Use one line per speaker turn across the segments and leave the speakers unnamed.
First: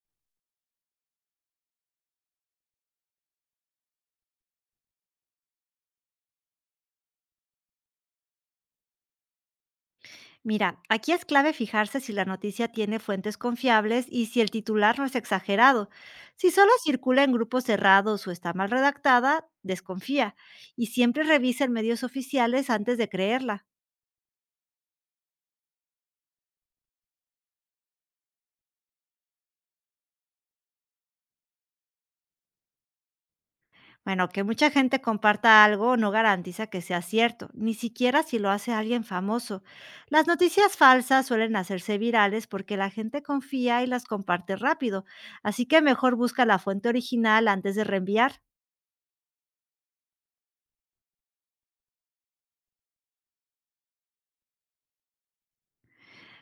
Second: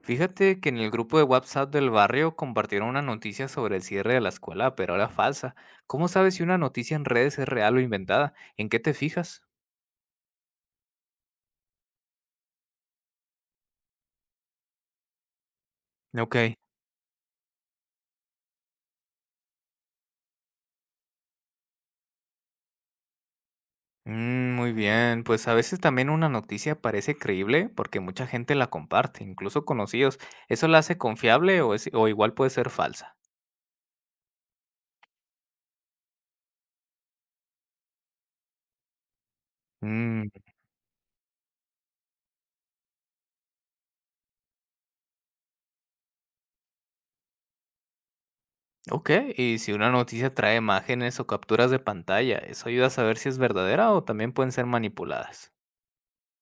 Fíjate que en el grupo de WhatsApp del barrio compartieron una noticia sobre el cierre de la escuela, pero era falsa. ¿Cómo sabes si una noticia en redes es real o inventada? ¿En qué te fijas?
Mira, aquí es clave fijarse si la noticia tiene fuentes confiables y si el titular no es exagerado.
Ok.
Si solo circula en grupos cerrados o está mal redactada, desconfía y siempre revisa en medios oficiales antes de creerla.
Muy bien, pues a veces también una noticia parece creíble porque mucha gente la comparte, incluso conocidos. ¿Eso la hace confiable o igual puede ser falsa?
Bueno, que mucha gente comparta algo no garantiza que sea cierto, ni siquiera si lo hace alguien famoso. Las
Mm.
noticias falsas suelen hacerse virales porque la gente confía y las comparte rápido, así que mejor busca la fuente original antes de reenviar.
Ok. ¿Y si una noticia trae imágenes o capturas de pantalla, eso ayuda a saber si es verdadera o también pueden ser manipuladas?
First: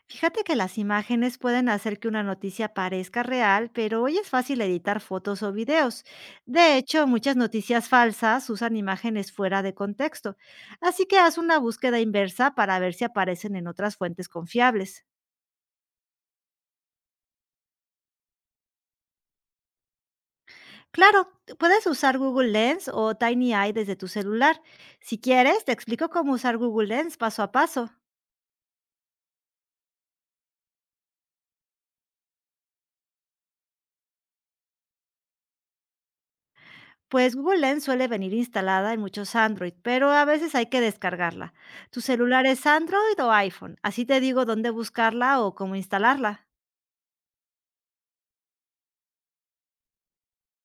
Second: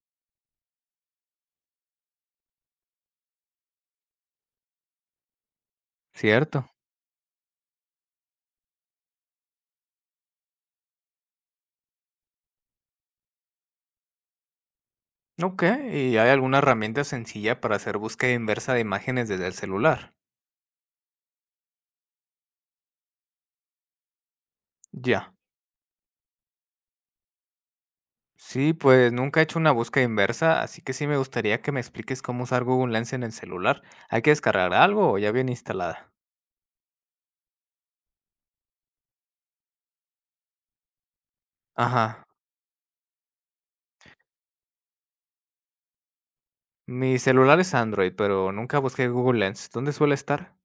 Fíjate que las imágenes pueden hacer que una noticia parezca real, pero hoy es fácil editar fotos o videos.
Cierto.
De hecho, muchas noticias falsas usan imágenes fuera de contexto, así que haz una búsqueda inversa para ver si aparecen en otras fuentes confiables.
Ok. ¿Y hay alguna herramienta sencilla para hacer búsqueda inversa de imágenes desde el celular?
Claro, puedes usar Google Lens o TinyEye desde tu celular. Si
Ya.
quieres, te explico cómo usar Google Lens paso a paso.
Sí, pues nunca he hecho una búsqueda inversa, así que sí me gustaría que me expliques cómo usar Google Lens en el celular. ¿Hay que descargar algo o ya viene instalada?
Pues Google Lens suele venir instalada en muchos Android, pero a veces hay que descargarla. ¿Tu
Ajá.
celular es Android o iPhone? Así te digo dónde buscarla o cómo instalarla.
Mi celular es Android, pero nunca busqué Google Lens. ¿Dónde suele estar?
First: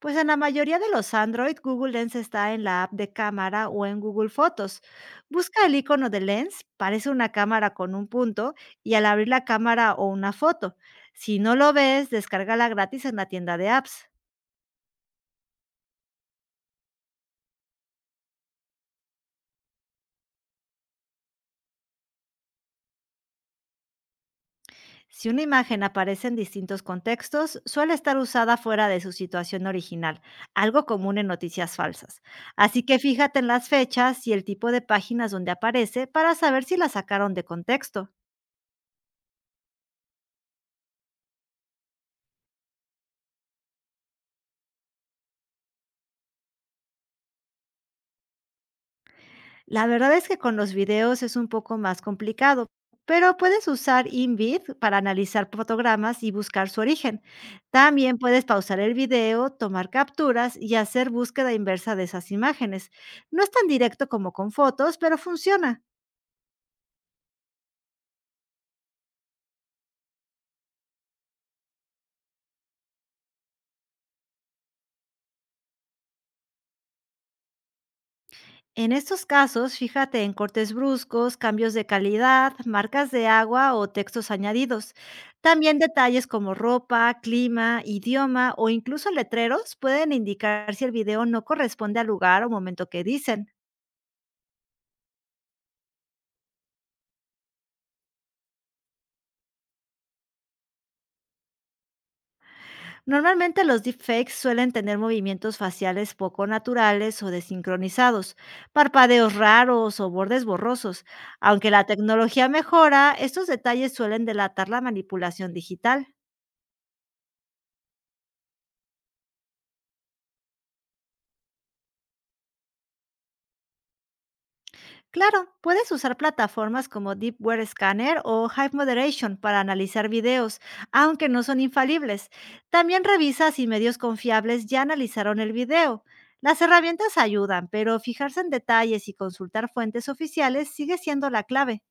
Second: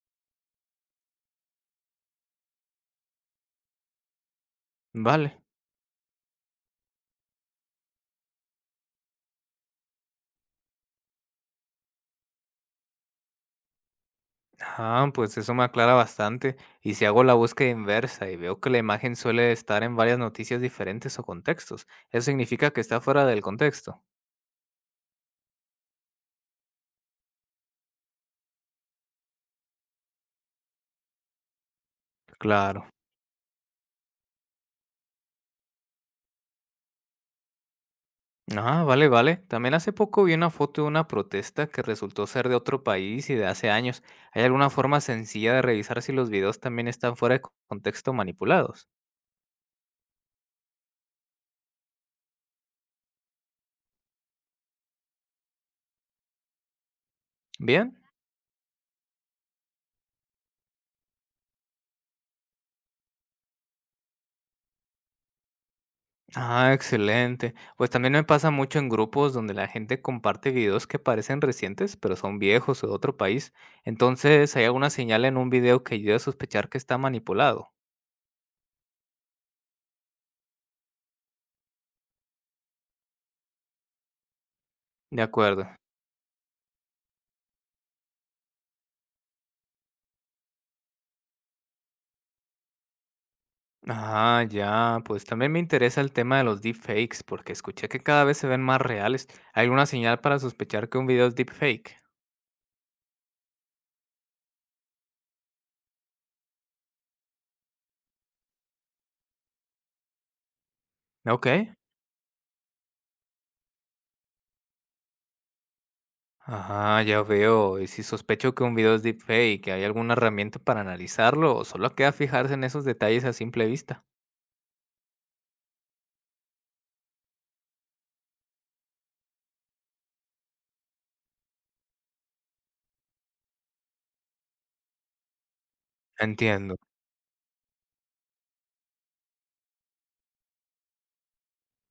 Pues en la mayoría de los Android, Google Lens está en la app de cámara o en Google Fotos.
Vale.
Busca el icono de Lens, parece una cámara con un punto, y al abrir la cámara o una foto. Si no lo ves, descárgala gratis en la tienda de apps.
Ah, pues eso me aclara bastante. Y si hago la búsqueda inversa y veo que la imagen suele estar en varias noticias diferentes o contextos, ¿eso significa que está fuera del contexto?
Si una imagen aparece en distintos contextos, suele estar usada fuera de su situación original, algo común en noticias falsas. Así
Claro.
que fíjate en las fechas y el tipo de páginas donde aparece para saber si la sacaron de contexto.
Ah, vale, vale. También hace poco vi una foto de una protesta que resultó ser de otro país y de hace años. ¿Hay alguna forma sencilla de revisar si los videos también están contexto manipulados?
La verdad es que con los videos es un poco más complicado, pero puedes usar InVid para analizar fotogramas y buscar su origen.
Bien.
También puedes pausar el video, tomar capturas y hacer búsqueda inversa de esas imágenes. No es tan directo como con fotos, pero funciona.
Ah, excelente. Pues también me pasa mucho en grupos donde la gente comparte videos que parecen recientes, pero son viejos o de otro país. Entonces, ¿hay alguna señal en un video que ayude a sospechar que está manipulado?
En estos casos, fíjate en cortes bruscos, cambios de calidad, marcas de agua o textos añadidos.
De acuerdo.
También detalles como ropa, clima, idioma o incluso letreros pueden indicar si el video no corresponde al lugar o momento que dicen.
Ah, ya, pues también me interesa el tema de los deepfakes, porque escuché que cada vez se ven más reales. ¿Hay alguna señal para sospechar que un video es deepfake?
Normalmente los deepfakes suelen tener movimientos faciales poco naturales o desincronizados, parpadeos raros o bordes borrosos.
Ok.
Aunque la tecnología mejora, estos detalles suelen delatar la manipulación digital.
Ajá, ya veo. Y si sospecho que un video es deepfake, ¿hay alguna herramienta para analizarlo o solo queda fijarse en esos detalles a simple vista?
Claro, puedes usar plataformas como Deep Web Scanner o Hive Moderation para analizar videos, aunque no son infalibles. También revisa si medios confiables ya analizaron el video. Las
Entiendo.
herramientas ayudan, pero fijarse en detalles y consultar fuentes oficiales sigue siendo la clave.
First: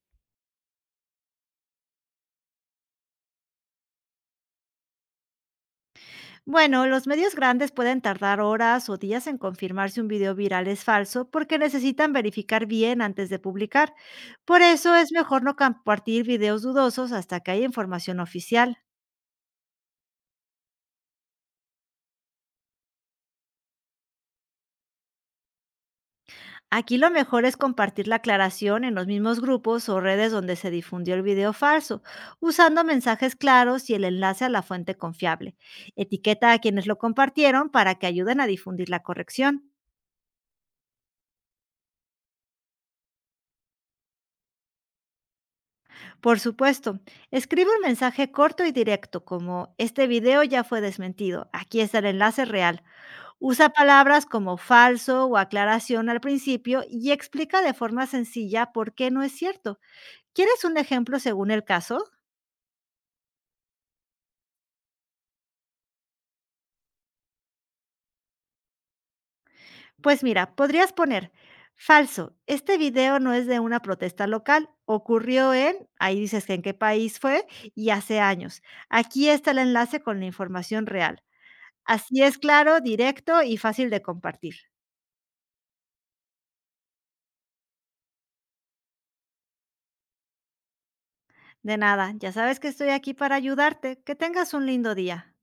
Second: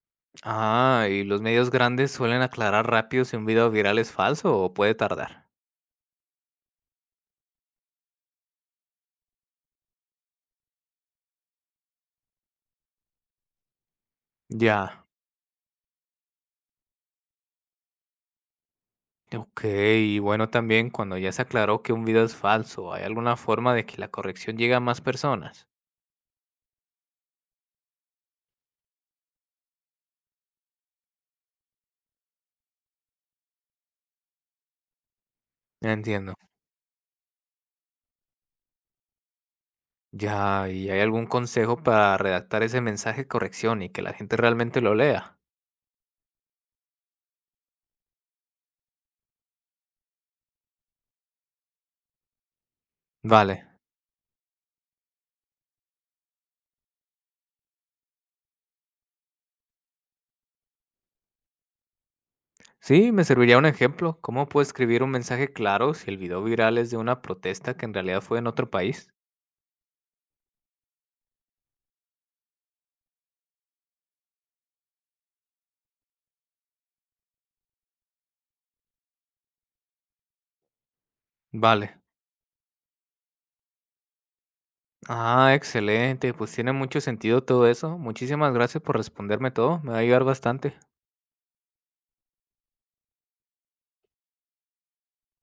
Ah, ¿y los medios grandes suelen aclarar rápido si un video viral es falso o puede tardar?
Bueno, los medios grandes pueden tardar horas o días en confirmar si un video viral es falso porque necesitan verificar bien antes de publicar. Por eso
Ya.
es mejor no compartir videos dudosos hasta que haya información oficial.
Ok, y bueno, también cuando ya se aclaró que un video es falso, ¿hay alguna forma de que la corrección llegue a más personas?
Aquí lo mejor es compartir la aclaración en los mismos grupos o redes donde se difundió el video falso, usando mensajes claros y el enlace a la fuente confiable.
Entiendo.
Etiqueta a quienes lo compartieron para que ayuden a difundir la corrección.
Ya, ¿y hay algún consejo para redactar ese mensaje de corrección y que la gente realmente lo lea?
Por supuesto, escribe un mensaje corto y directo como: "Este video ya fue desmentido, aquí está el enlace real".
Vale.
Usa palabras como "falso" o "aclaración" al principio y explica de forma sencilla por qué no es cierto. ¿Quieres un ejemplo según el caso?
Sí, me serviría un ejemplo. ¿Cómo puedo escribir un mensaje claro si el video viral es de una protesta que en realidad fue en otro país?
Pues mira, podrías poner: "Falso, este video no es de una protesta local, ocurrió en", ahí dices que en qué país fue, y hace años. "Aquí está el enlace con la información real".
Vale.
Así es claro, directo y fácil de compartir.
Ah, excelente. Pues tiene mucho sentido todo eso. Muchísimas gracias por responderme todo. Me va a ayudar bastante.
De nada, ya sabes que estoy aquí para ayudarte. Que tengas un lindo día.